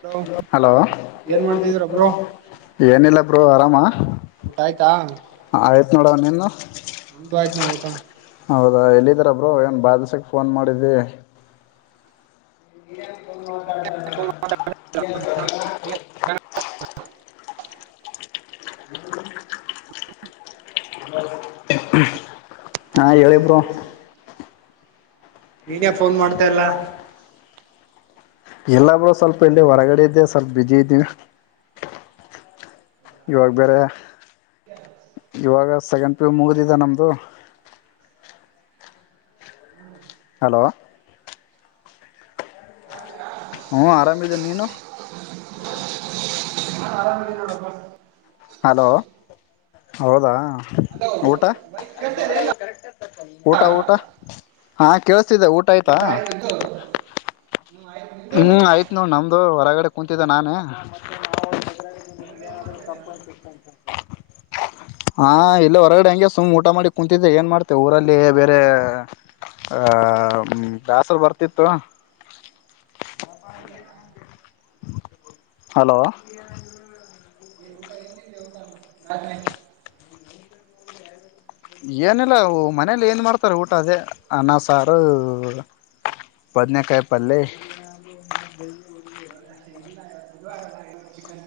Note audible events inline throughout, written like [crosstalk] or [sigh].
Hello hello ಏನ್ ಮಾಡ್ತಿದೀರ bro ಏನಿಲ್ಲ ಬರು ಆರಾಮ ಊಟ ಆಯ್ತಾ ಆಯ್ತು. ನೋಡ ನಿನು. ನಮ್ದು ಆಯ್ತ್ು ನವು ಊಟ. ಹೌದಾ ಎಲ್ಲಿದ್ದರ ಬ್ರೋ ಏನು ಬಾದಿಸಕ್ಕೆ ಫೋನ್ ಮಾಡಿದ್ದಿ. ಹ. ಹ್ಮ. ಹ ಹ ನೀನೇ ಫೋನ್ ಮಾಡ್ತಲ್ಲ ಎಲ್ಲಬ್ರು ಸ್ವಲ್ಪ ಎಲ್ಲಿ ಹೊರಗಡೆ ಇದ್ದೆ ಸ್ವಲ್ಪ ಬಿಜಿ ಇದ್ದೀವಿ ಇವಾಗ ಬೇರೆ ಇವಾಗ ಸೆಕೆಂಡ್ ಪ್ಯೂ ಮುಗಿದಿದೆ ನಮದು ಹಲೋ ಹ್ಮ ಆರಾಮಿದೇನೆ ನೀನು ಹಲೋ ಹೌದಾ ಹಲೋ ಊಟ ಊಟ ಊಟ ಹಾ ಕೇಳಿಸತಿದ್ದೆ ಊಟ ಆಯಿತಾ ಊಟಯದು ಹ್ಮ್ ಆಯ್ತ್ ನೋ ನಮ್ದು ಹೊರಗಡೆ ಕುೂತಿದ್ದೆ ನಾನೇ ಹೊರಗಡೆ ಏನ್ ಮಾಡ್ತಾ ಇದೀರಾ ಹಾ ಇಲ್ಲ ಹೊರಗಡೆ ಹಂಗಗೆ ಸುಮ್ ಊಟ ಮಾಡಿ ಕುೂಂತಿದ್ದೆ ಏನ್ ಮಾಡ್ತೆ ಊರಲ್ಲಿ ಬೇರೆ ಆ ದ್ಯಾಸರು ಬರ್ತಿತ್ತು ಹ ಹಲೋ ನ ಏನಿಲ್ಲ ಮನೇಲಿ ಏನು ಮಾಡ್ತಾರೆ ಊಟ ಅದೇ ಅನ್ನ ಸಾರು ಬದನೇಕಾಯಿ ಪಲ್ೆ ಬ ಚಿಕನ್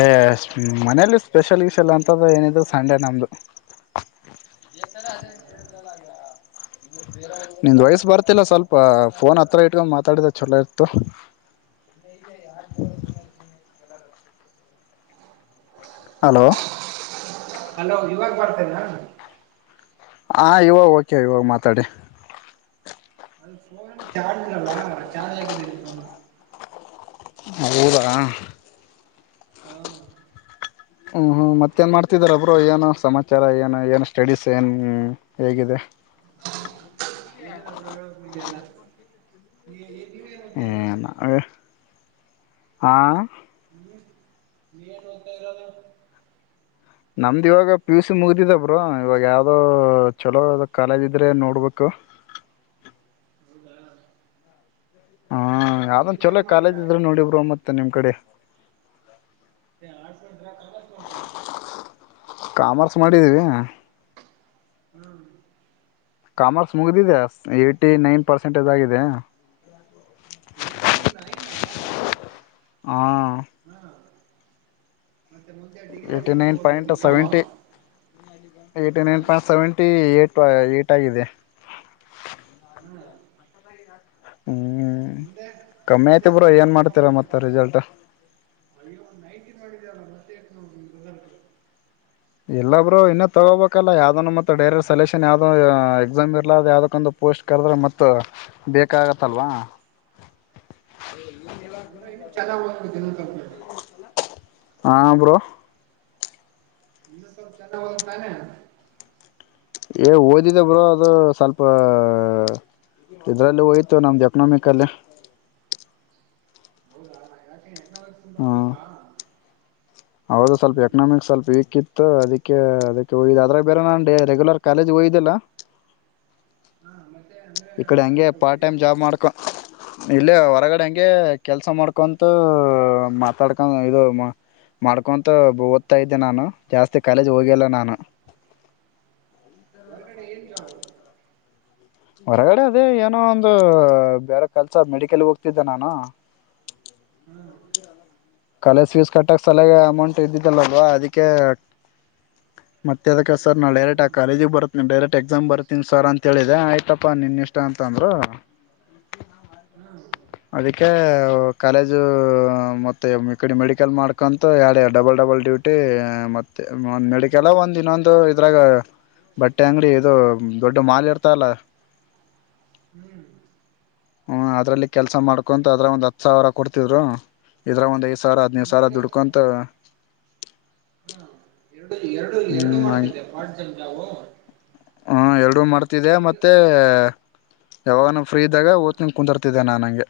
ಅ ಮನೇೆಯಲ್ಲಿ ಸ್ಪೆಷಲ್ ಇಶ್ ಎಲ್ಲಾ ಅಂತ ಏನಿದ ಸಂಡೇ ನಮ್ದು ನಿಂದ್ ವಯಸ ಬರ್ತಿಲ್ಲ ಸ್ವಲ್ಪ ಫೋನ್ ಹತ್ರ ಇಟ್ಕೊಂಡು ಮಾತಾಡಿದ ಚಲೋ ಇತ್ತು ಹಲೋ ಅಲೋ ಇವಾಗ ಬರ್ತ ಹಾ ಇವಾಗ ಓಕೆ ಇವಾಗ ಮಾತಾಡಿ ಅದು ಫೋನ್ ಚಾರ್ಜ್ ಇರಲ್ಲವಾ ಚಾರ್ಜ್ ಆಗಿದ್ದಲ್ಲಿ ಫೋನ್ ಅಊರ ಹಾ ಹ್ಮ ಹ್ಮ ಮತ್ತೇನ್ ಮಾಡ್ತಿದಾರ ಒಬ್ರು ಏನು ಸಮಾಚಾರ ಏನು ಏನು ಸ್ಟಡೀಸ್ ಏನ್ ಹೇಗಿದೆ ಏನೆಲ್ಲ ಪ್ರೋಗ ಇದೆಲ್ಲ ನೀ ನೀವೇನ್ ಓದ್ತಾ ಇರೋದು ಹ್ಮ್ಮ್. ಹ ನೀಟ ತ್ತರ ಅದು ನಮ್ದು ಇವಾಗ ಪಿ ಯು ಸಿ ಮುಗ್ದಿದ ಬ್ರ ಇವಾಗ ಯಾವ್ದೋ ಚಲೋ ಕಾಲೇಜ್ ಇದ್ರೆ ನೋಡ್ಬೇಕು ಹೌದಾ ಹ್ಮ ಯಾವ್ದ ಮುಂದೆ ಏನ್ ಚಲೋ ಕಾಲದ ಇದ್ರೆ ಮಾಡ್ತೀರಾ ನೋಡಿಬ್ರರು ಮತ್ತೆ ಮತ್ತ ನಿಮ್ಮ್ ಕಡೆ ಕವಸ್ ಮಾಡತ್ರ [unintelligible] ಕಾಮರ್ಸ್ ಮಾಡಿದ್ದೀವಿ ಹಾ ಕಾಮರ್ಸ್ ಮುಗಿದಿದೆ ಏ್ಟಿ ನೈನ್ ಪರ್ಸೆಂಟೇಜ್ ಆಗಿದೆ ಎಟಿ ನೈನ್ ಹಾ ಮತ್ತೆ ಮುಂದೆ ಅಲ್ಲಿ ಏನ್ ಏಟಿೈನ್ ತಗೊಳುದು ಪಂಟ್ ಆ ಸೆವೆಂಟಿ ಹಾ ಟಿೈಂಟ್ ಸೆವೆಂಟಿ ಏಟಾಗಿದೆ ಹಾ ಹ್ಮ್ ಮುಂದೆ ಕಮ್ಮಿ ಮುಂದೆ ಆಯ್ತು ಏನ್ ಬ್ರೋ ಮಾಡುದು ಬಿ ಕಾಮ್ ಮಾಡ್ತೀರಾ ಮಾಡ ಮತ್ತ ರಿಸಲ್ಟ್ ಅಲ್ಲಿ ಒಂದ್ ನೈಟ್ ಇದ್ರೆ ತ್ತ [unintelligible] ನಿನ್ನ ರಿಸಲ್ಟ್. ಇಲ್ಲಾ ಬ್ರೋ ಇನ್ನ ತಗೋಬೇಕಲ್ಲ ಯಾವ್ದ ಮತ್ತ ಡೈರೆಟ್ ಸೆಲೆಕ್ಷನ್ ಯಾವ್ದೋ ಎಕ್ಸಾಮ್ ಇರ್ಲ ಯಾವ್ದಕ್ಕೊಂದು ಪೋಸ್ಟ್ ಕರೆದ್ರೆ ಮತ್ತ ಬೇಕಾಗತ್ತಲ್ವಾ. ಅಂದ್ರೆ ಇನ್ನು ಚೆನ್ನಾಗ [unintelligible] ಹಾ ಬ್ರೋ. ಇನ್ನೊಂದ ಸ್ವಲ್ಪ ಚನ್ನಾಗಿ ಓದಬೇಕ ತಾನೇ. ಏ ಓದಿದೆ ಬ್ರೋ ಅದು ಸ್ವಲ್ಪ ಇದ್ರಲ್ಲಿ ಹೋಯ್ತು ನಮ್ದು ಎಕನಾಮಿಕಲ್ಲಿ. ಹೌದಾ ಯಾಕೆ [unintelligible] ಎಕನಾಮಿಕಲ್ಲಿ ಸ್ವಲ್ಪ ಹ್ಮ್ ವೀಕಾ. ಹೌದು ಸ್ವಲ್ಪ ಎಕನಾಮಿಕ್ಸ್ ಸ್ವಲ್ಪ ವೀಕಿತ್ತ ಅದಕ್ಕೆ ಅದಕ್ಕೆ ಹೋಗಿದಿ ಅದ್ರಾಗ ಬೇರೆ ನಾ ರೆಗ್ಯುಲರ್ ಕಾಲೇಜ್ ಹೋಗಿದಿಲ್ಲಾ ಹಾ ಮತ್ತೆ ಅಂದ್ರೆ ಈ ಕಡೆ ಹಂಗೆ ಡೈರೆಕ್ಟ್ ಪಾರ್ಟ್ ಟೈಮ್ ಹೋಗ್ತೀರಾ ಜಾಬ್ ಮಾಡ್ಕೊ ಇಲ್ಲೇ ಹೊರಗಡೆ ಹಂಗೆ ಕೆಲ್ಸ ಮಾಡ್ಕೊಂತ ಮಾತಡ್ಕೊಂದ ಇರೋಮ ಮಾಡ್ಕೊಂತ ಓದ್ತಾ ಇದ್ದೆ ನಾನು, ಜಾಸ್ತಿ ಕಾಲೇಜ್ ಹೋಗಿ ಲ್ಲ ನಾನು ಹೊರಗಡೆ ಏನ್ ಜಾಬ್ ಹೊರಗಡೆ ಅದೇ ಏನೋ ಒಂದ ಬೇರೆ ಕೆಲ್ಸ ಮೆಡಿಕಲ್ಗೇ ಹೋಗ್ತಿದ್ದೆ ನಾನು ಹ್ಮ್ ಕಾಲೇಜ್ ಫೀಸ್ ಕಟ್ಟಕ್ಕೆ ಸಲ್ವಾಗಿ ಅಮೌಂಟ್ ಇದ್ದಿದ್ದಲ್ಲಲ್ವಾ ಅದಕ್ಕೆ ಮತ್ತೆ ಅದಕ್ಕೆ ಸರ್ ನಾನು ಡೈರೆಕ್ಟ್ ಆ ಹ್ಮ್ ಕಾಲೇಜಿಗೆ ಬರುತ್ತೀನಿ ಡೈರೆಕ್ಟ್ ಎಕ್ಸಾಮ್ ಬರ್ತೀನಿ ಸರ್ ಅಂತೇಳಿದೆೆ ಆಯ್ತಪ್ಪ ನಿನ್ನಿಷ್ಟ ಅಂತಂದರು. ಹಾ ಅದಕ್ಕೆ ಕಾಲೇಜು ಮತ್ತೆ ಇಕಡಿ ಮೆಡಿಕಲ್ ಮಾಡ್ಕೊಂತು ಯಾಡ ಯಾಡ ಡಬಲ್ ಡಬಲ್ ಡ್ಯೂಟಿ ಮತ್ತ ಮೆಡಿಕಲ್ ಒಂದ್ ಇನ್ನೊಂದು ಇದ್ರಾಗ ಬಟ್ಟೆ ಅಂಗಡಿ ಇದು ದೊಡ್ಡ ಮಾಲ್ ಇರ್ತಲ್ಲ ಹ್ಮ್ [inaudible] ಹ್ಮ ಅದ್ರಲ್ಲಿ ಕೆಲ್ಸ ಮಾಡ್ಕೊಂತ ಅದ್ರಾಗ್ ಒಂದ್ ಹತ್ತ ಸಾವಿರ ಕೊಡ್ತಿದ್ರು ಇದ್ರಗ ಒಂದ್ ಐ ಸಾವ್ರಾ ಹದನೈದ ಸಾವ್ರಾ ಮೆಡಿಕಲ್ ದುಡ್ಕೊಂತ ಹಾ ಎರಡು ಎರಡು ಎರಡು ಹ್ಮ್ ಮಾಡ್ತಿದ್ದೆ ಪಾರ್ಟ್ ಟೈಮ್ ಜಾಬು ಹಾ ಎರಡು ಮಾಡ್ತಿದ್ದ ಮೆಡಿಕಲ್ ಮತ್ತೆ ಯಾವಾಗ ನಮ್ಗ ಫ್ರೀ ಇದ್ದಾಗ ಹಾ ಓದ್ಕೊಂತ ಕುಂತರ್ತಿದ್ದೆ ನಾನಂಗೆ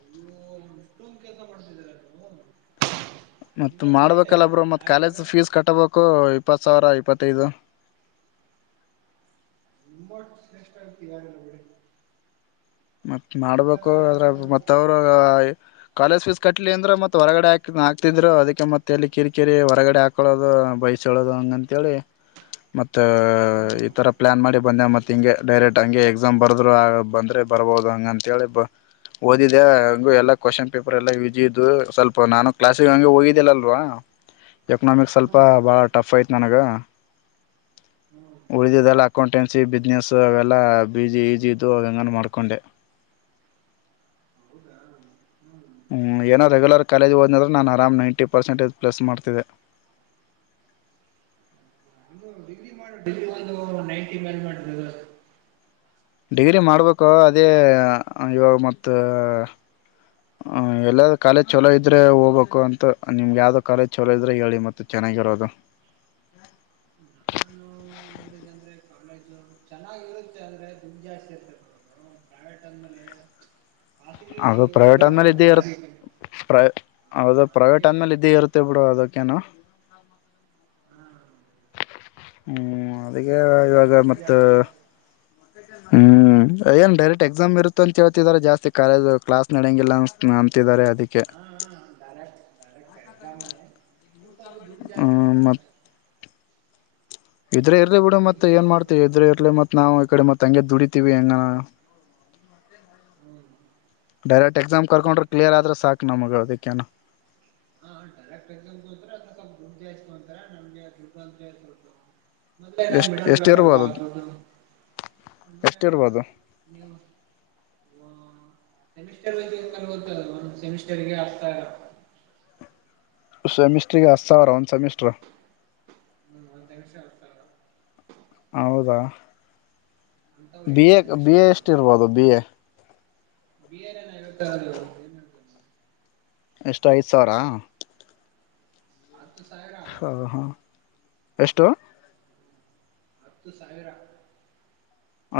ಅಯ್ಯೋ ಅಷ್ಟೊಂದು ಕೆಲಸ ಮಾಡ್ತಿದ್ದೀರ ನೀವು ಮತ್ತ್ ನೀವೇ ಗ್ರೇಟೆ ಮಾಡ್ಬೇಕಲ್ಲ ಬ್ರೋ ಮತ್ತ I am a college great fees ಕಟ್ಟಬೇಕು ಇಪ್ಪತ್ ಸಾವಿರ ಇಪ್ಪತ್ತೈದು next time T A rally ಹೊಡಿರಿ. [inaudible] ಮತ್ತ್ ಮಾಡ್ಬೇಕು ಅದ್ರಗ್ ಮತ್ತ ಅವರು ಕಾಲೇಜ್ ಫೀಸ್ ಕಟ್ಲಿ ಅಂದ್ರ ಮತ್ತ ಹೊರಗಡೆ ಹಾಕ್ ಹಾಕ್ತಿದ್ರು ಅದಕ್ಕೆ ಮತ್ತ ಎಲ್ಲಿ ಕಿರಿಕಿರಿ ಹೊರಗಡೆ ಹಾಕೊಳ್ಳೋದು ಬೈಸ್ಕೊಳೋದು ಹಂಗಂತಹೇಳಿ ಮತ್ತ ಹ್ಮ್ ಈ ಥರ ಪ್ಲ್ಯಾನ್ ಮಾಡಿ ಬಂದೆ ಮತ್ತ ಹಿಂಗೆ ಡೈರೆಕ್ಟ್ ಹಂಗೆ ಎಕ್ಸಾಮ್ ಬರೆದ್ರು ಆ ಬಂದ್ರೆ ಬರ್ಬೋದ ಹಂಗ ಅಂತ ಹೇಳಿ ಬ ಓದಿದೆ ಹಂಗು ಎಲ್ಲಾ ಕ್ವೆಶ್ಚನ ಪೇಪರ್ ಎಲ್ಲಾ ಈಜಿ ಇದು ಸ್ವಲ್ಪ ನಾನು ಕ್ಲಾಸ್ಗಿ ಹಂಗ ಹೋಗಿದ್ದಿಲ್ಲಿಲ್ಲ ಅಲ್ವಾ ಎಕನಾಮಿಕ್ ಸ್ವಲ್ಪ ಹ್ಮ್ ಬಹಳ ಟಫ್ ಐತಿ. ನನಗ ಹ್ಮ್ ಉಳಿದಿದೆಲ್ಲ ಅಕೌಂಟೆನ್ಸಿ ಬಿಸ್ನೆಸ್ ಅವೆಲ್ಲ ಬಿಜಿ ಈಜಿ ಇದ್ದು ಹೆಂಗನ್ ಮಾಡ್ಕೋ ಕೊಂಡೇ ಹೌದಾ ಹ್ಮ್ ಹ್ಮ್ ಏನೋ ರೆಗ್ಯುಲರ್ ಕಾಲೇಜ್ಗೆ ಹೊದ್ನಿ ಅಂದ್ರ ನಾನ ಅರಾಮ್ ನೈಂಟಿ ಪರ್ಸೆಂಟೇಜ್ ಪ್ಲಸ್ ಮಾಡ್ತಿದ್ದೆ. ಡಿಗ್ರಿ ಮಾಡಿ ಡಿಗ್ರಿ ಒಂದು ನೈಂಟಿ ಮೇಲೆ ಮಾಡದ್ರ ಡಿಗ್ರಿ ಮಾಡ್ಬೇಕು ಅದೇ ಇವಾಗ ಮತ್ತ ಎಲ್ಲ ಕಾಲೇಜ್ ಚಲೋ ಇದ್ರೆ ಹೋಗ್ಬೇಕು ಅಂತ ನಿಮ್ಗೆ ಯಾವ್ದೋ ಕಾಲೇಜ್ ಚಲೋ ಇದ್ರೆ ಹೇಳಿ ಮತ್ತ ಚೆನ್ನಾಗಿರೋದು. ನಾನು ನೋಡಿದಂದ್ರೆ ಎಕ್ಸಾ ಸೇಟರ್ ಹಾಸಿಗೆ ಅದು ಪ್ರೈವಟ್ ಹೋಗ್ತಿರಲ್ಲ [unintelligible] ಕಾರಿಗೆ ಪ್ರ ಹಾ ಹೌದು ಅದಕ್ಕೆ ಪ್ರವೇಟ್ ಅಂದೇ ಮೇಲೆ ಇದ್ದ ಇರುತ್ತೆ ಕಡ ಅದುಕೇನು ಹಾ [unintelligible] ಹ್ಮ್ ಅದಕ್ಕೆ ಹೋಗ್ಬೇಕಂದ್ರ ಆಗ ದುಡ್ಡು ಮತ್ತು ಜಾಸ್ತಿ ಆಗತ್ತೆ ಹಾ ಹ್ಮ್ ಏನ್ ಡೈರೆಕ್ಟ್ ಎಕ್ಸಾಮ್ ಇರುತ್ತ ಅಂತ ಹೇಳ್ತಿದಿದ್ದಾರೆ ಜಾಸ್ತಿ ಕಾಲೇಜು ಕ್ಲಾಸ್ ನಡಂಗಿಲ್ಲ ಅನ್ ಅಂಬಂತಿದಿದ್ದಾರೆ ಅದಕ್ಕೆ ಹಾ ಡೈರೆಕ್ಟ್ ದು ಜಾಸ್ತ ಹ್ಮ್ ಒಂತಾರೆ ಮ ಇದ್ರೆ ಇರ್ಲಿ ಬಿಡೂ ಮತ್ತ ದುಡ್ಡು ಏನ್ ಜಾಸ್ತಿ ಮಾಡ್ತಿ ಇದ್ರೆ ಇರ್ಲಿತ್ತೆ ನಾವು ಈ ಕಡೆ ಮತ್ತ ಹಂಗಗೆ ದುಡಿತೀವಿ ಹೆಂಗಾನ ಹ್ಮ್ ಡೈರೆಕ್ಟ್ ಎಕ್ಸಾಮ್ ಕರ್ಕೊಂಡ್ರೆ ಕ್ಲಿಯರ್ ಆದ್ರೆ ಸಾಕು ನಮಗೆ ಅದಕ್ಕೆನ ಕರೆಕ್ಟ್ ಎಕ್ಸ್ ಅ ಸ್ಲ್ ಬುಕ್ ಜಸ್ಕೊಂತರ ನಮ [inaudible] ಮೊದ್ಲೇ ಎಷ್ಟ್ ಮಿಡಲ್ ಎಷ್ಟ್ ಕ್ಲಾಸ್ ಅಲ್ವಾ ಇರ್ಬೋದು [inaudible] ಎಷ್ಟ ಇರ್ಬೋದು ಸೆಮಿಸ್ಟರ್ತಂತ ಗೊತ್ತ ಒ ಸೆಮಿಸ್ಟರ್ಗೆ ಆಗ್ತ ಸೆಮಿಸ್ಟ್ರಿಗೆ ಹತ್ತು ಸಾವಿರ ಒಂದ್ ಸೆಮಿಸ್ಟ್ರ ಒಂದು ಸೆಮಿಸ್ಟರ್ ಹತ್ ಸಾವ್ರ ಹೌದ ಅಂತವು ಬಿ ಎಂಟು ಎ ಬಿ ಸೆಮಿಸ್ಟರ್ ಎ ಇರ್ತಾವ ಎಷ್ಟಿ ಎಂಟ್ ಇರ್ಬೋದು ಬಿ ಎ [inaudible] ಎಸ್ಟೂ ಐದು ಸಾವಿರ ಹತ್ತು ಸ ಹ ಹಾ ಎಷ್ಟೋ ಹತ್ತು ಸಾವಿರ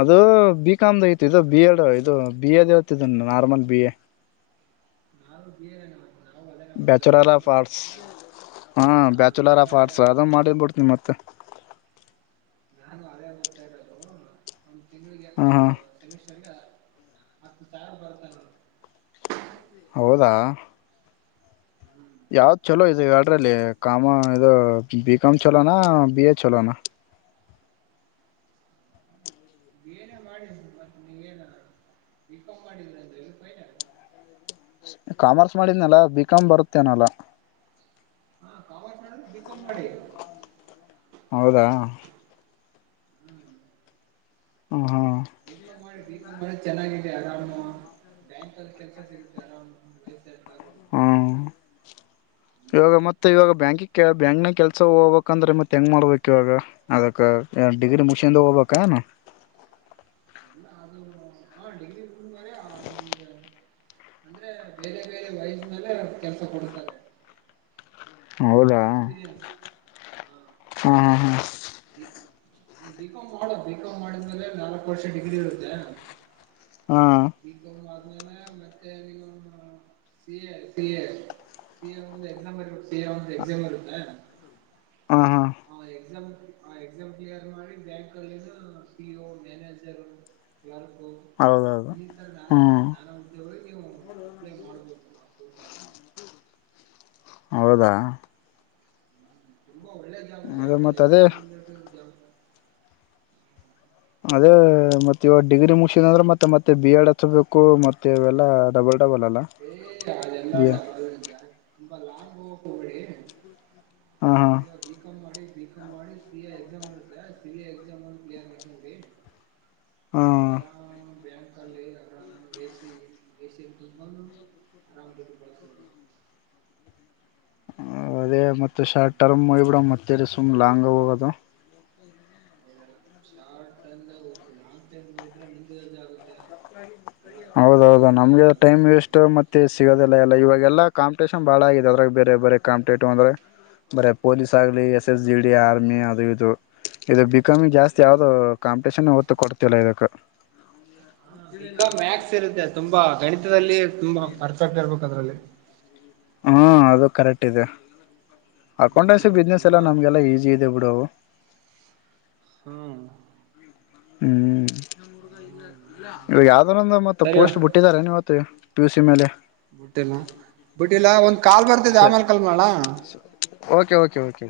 ಅದು ಬಿ ಕಾಮ್ದ ಐತಿ ಇದು ಬಿಯಡ್ ಇದು ಬಿ ಎದ ಇತ್ತ normal B A [inaudible] bachelor of ಇರೋದು ಆರ್ಟ್ಸ್ ಹಾ ಬ್ಯಾಚುಲರ್ ನಾವೇ ಆಫ್ ಅದೇ ಆರ್ಟ್ಸ್ ಅದು ಮಾಡಿರ್ಬಿಡ್ನತ್ತೆ ಮತ್ತೆ [inaudible] ಹಾ ಹಾ [inaudible] [inaudible] ಹೌದಾ ಹ್ಮ್ ಯಾವ್ದ್ ಚಲೋ ಇ ಎಡ್ರಲ್ಲಿ ಕಾಮ ಇದು ಬಿ ಕಾಮ್ ಚಲೋನಾ ಬಿ ಎ ಚಲೋನಾ ಏನ ಮಾಡಿದ ಮತ್ತೆ ನೀವೇನ ವಿಕ ಮಾಡಿದ್ರ ಅ. [inaudible] ಕಾಮರ್ಸ್ ಮಾಡಿದ್ನಲ್ಲಾ ಬಿಕಾಮ್ ಬರುತ್ತೇನಲ್ಲ ಬಿಕಾಮ್ ಮಾಡಿ ಹೌದಾ [unintelligible] ಹ ಹ್ಮ [inaudible] ಮಾಡಿ ಚೆನ್ನಾಗಿದೆ ಆರಾಮ ಬ್ಯಾಂಕ್ಲ್ಲಿ ಕೆಲ್ಸ ಸಿಗುತ್ತೆ ಆರಾಮಯಸ್ಸ ಹಾ ಇವಾಗ ಮತ್ತೆ ಇವಾಗ ಬ್ಯಾಂಕಿ ಬ್ಯಾಂಕ್ನ ಕೆಲ್ಸ ಹೋಗ್ಬೇಕಂದ್ರೆ ಮತ್ತೆ ಹೆಂಗ್ ಮಾಡ್ಬೇಕಕ್ ಇವಾಗ ಅದಕ್ಕ ಡಿಗ್ರಿ ಮಗ್ಸ್ಕಂಡ್ ಹೋಗ್ಬೇಕ ಏನು ಹು ಡಿಗ್ರೀ ಮುಗಿಸದ್ಮೇಲೆ ಅಂದ್ರೆ ಬೇರೆ ಬೇರೆ ವಯಸ್ಸಿನಲ್ಲ ಕೆಲ್ಸ ಕೊಡ್ತಾರೆ ಎಕ್ಸ್ಪೀರಿಯನ್ಸ್ ಹ್ಮ ಹ್ಮ ಹ್ಮ ಬಿಕಾಮ್ ಮಾಡ ಬಿಕಾಮ್ ಮಾಡಿದ್ಮೇಲೆ ನಾಲ್ಕು ವರ್ಷ ಡಿಗ್ರಿ ಇರುತ್ತೆ ಹಾ ಬಿ ಕಂ ಮತ್ತೆ ನೀ C A C A C A ಒಂದು ಎಕ್ಸಾಮ್ ಬರ್ಬೇಕು ಸಿ ಎ ಒಂದು ಎಕ್ಸಾಮ್ ಇರುತ್ತೆ ಹಾ ಹಾ ಹಾ ಹ ಎಕ್ಸಾಮ್ ಎಕ್ಸಾಮ್ ಕ್ಲಿಯರ್ ಮಾಡಿ ಬ್ಯಾಂಕ್ಲ್ಲಿನ ಪೀ ಓ ಮ್ಯಾನೇಜರ್ ಕ್ಲರ್ಕ್ ಹೌದೌದು ಇತರ ನಾನ ಹ್ಮ್ ನಾನ ಉದ್ಯೋಗಗಳಿಗೆ ಅಪ್ಲೈ ಮಾಡಬಹುದು ಹೌದಾ ತುಂಬಾ ಒಳ್ಳೆ ಅದೇ ಬ್ಯಾಂಕ್ ಮತ್ತ ಕಲ್ಲಿ ಅದೇ ಬೆಂಗಳೂರು ಅಲ್ಲಿ ಜಾಬ್ ಅದೇ ಮತ್ತ ಇವಾಗ ಡಿಗ್ರಿ ಮುಗಸಿದ ಅಂದ್ರೆ ಮತ್ತೆ ಮತ್ತೆ ಬಿ ಎಡ್ ಹಚ್ಬೇಕು ಮತ್ತೆ ಇವೆಲ್ಲಾ ಡಬಲ್ ಡಬಲ್ ಅಲ್ಲ ಏ ಅದೆಲ್ಲ ಬಿ ಎ ಡಬಲ್ ಲಾಂಗ್ ಹೋಗೋಕೆ ಹೋಗಬೇಡಿ ಹಾ ಈವಾಗ ಬಿ ಕಂ ಮಾಡಿ ಬಿ ಕಂ ಮಾಡಿ ಸಿ ಎ ಎಕ್ಸಾಮ ಇರುತ್ತೆ ಸಿ ಎ ಎಕ್ಸಾಮ ಕ್ಲೀನರ್ ಮಾಡಿಕೊಳ್ಳಿ ಹಾ ಬ್ಯಾಂಕ್ ಅಲ್ಲಿ ಆರಾಮ ಎ ಸಿ ಎ ಸಿ ಅಲ್ಲಿ ಕುತ್ಕೊಂಡು ತುಂಬ ಆರಾಮ್ ಇರಬಹುದು ಅದೇ ಮತ್ತೆ ಶಾರ್ಟ್ ಟರ್ಮ್ ಮಾಡಿಬಿಡೋಣ ಮತ್ತೆ ಸುಮ್ ಲಾಂಗ್ ಹೋಗೋದು ಶಾರ್ಟ್ ಟರ್ಮ್ ದಾಗ ಹೋಗಿ ಲಿಂಗ್ ಟರ್ಮ್ ಹೋದ್ರೆ ನಿನಗೆ ಕಷ್ಟ ಆಗುತ್ತೆ ಎಲ್ಲಾ ಹೌದೌದ ಪರಿಸ್ಥಿತಿಗಳು ಎಲ್ಲ ನಮ್ಗೆ ಅದೇ ಟೈಮ್ ವೇಸ್ಟ್ ಮತ್ತೆ ಸಿಗೋದಿಲ್ಲ ಇಲ್ಲ ಇಲ್ಲ ಇವಾಗ ಎಲ್ಲಾ ಕಾಂಪಿಟೇಷನ್ ಬಾಳ ಆಗಿದೆ ಅದ್ರಾಗ ಬೇರೆ ಬೇರೆ ಕಾಂಪಿಟೇಟಿವ್ ಅಂದ್ರೆ ಬರೆ ಪೊಲೀಸ್ ಆಗಲಿ S S G D army ಅದು ಇದು ಇದು ಬಿಕಾಮಿ ಜಾಸ್ತಿ ಯಾವ್ದೋ ಕಾಂಪಿಟೇಷನ್ ಹೊತ್ತು ಕೊಡ್ತಿಲ್ಲ ಇದಕ್ಕೆ ಹಾ ವಬಿ ಕಂ ಮ್ಯಾಕ್ಸ್ ಇರುತ್ತೆ ತುಂಬಾ ಗಣಿತ ತಲ್ಲಿ ತುಂಬಾ ಪರ್ಫೆಕ್ಟ್ ಇರ್ಬೇಕು ಅದ್ರಲ್ಲಿ ಹ್ಮ ಅದು ಕರೆಕ್ಟ್ ಇದೆ ಅಕೌಂಟೆನ್ಸಿ ಹ್ಮ ಬಿಸ್ನೆಸ್ ಎಲ್ಲ ತುಂಬಾ ನಮಗೆಲ್ಲ ಈಸಿ ಇದೆ ಬಿಡು ಹ್ಮ್ ಹ್ಮ ಮತ್ತ ಸರಿ ಪೋಸ್ಟ್ ಬಿಟ್ಟಿದಿದ್ದಾರೆನಿ ಇವತ್ತು ಪಿ ಯು ಸಿ ಮೇಲೆ ಬುಟ್ಟಿಲ್ಲ ಬುಟ್ಟಿಲ್ಲ ಒಂದ್ ಕಾಲ್ ಬರ್ತಿದೆ ಸರಿ ಆಮೇಲ್ ಕಾಲ್ ಮಾಡ್ಲಾ ಓಕೆ ಓಕೆ ಓಕೆ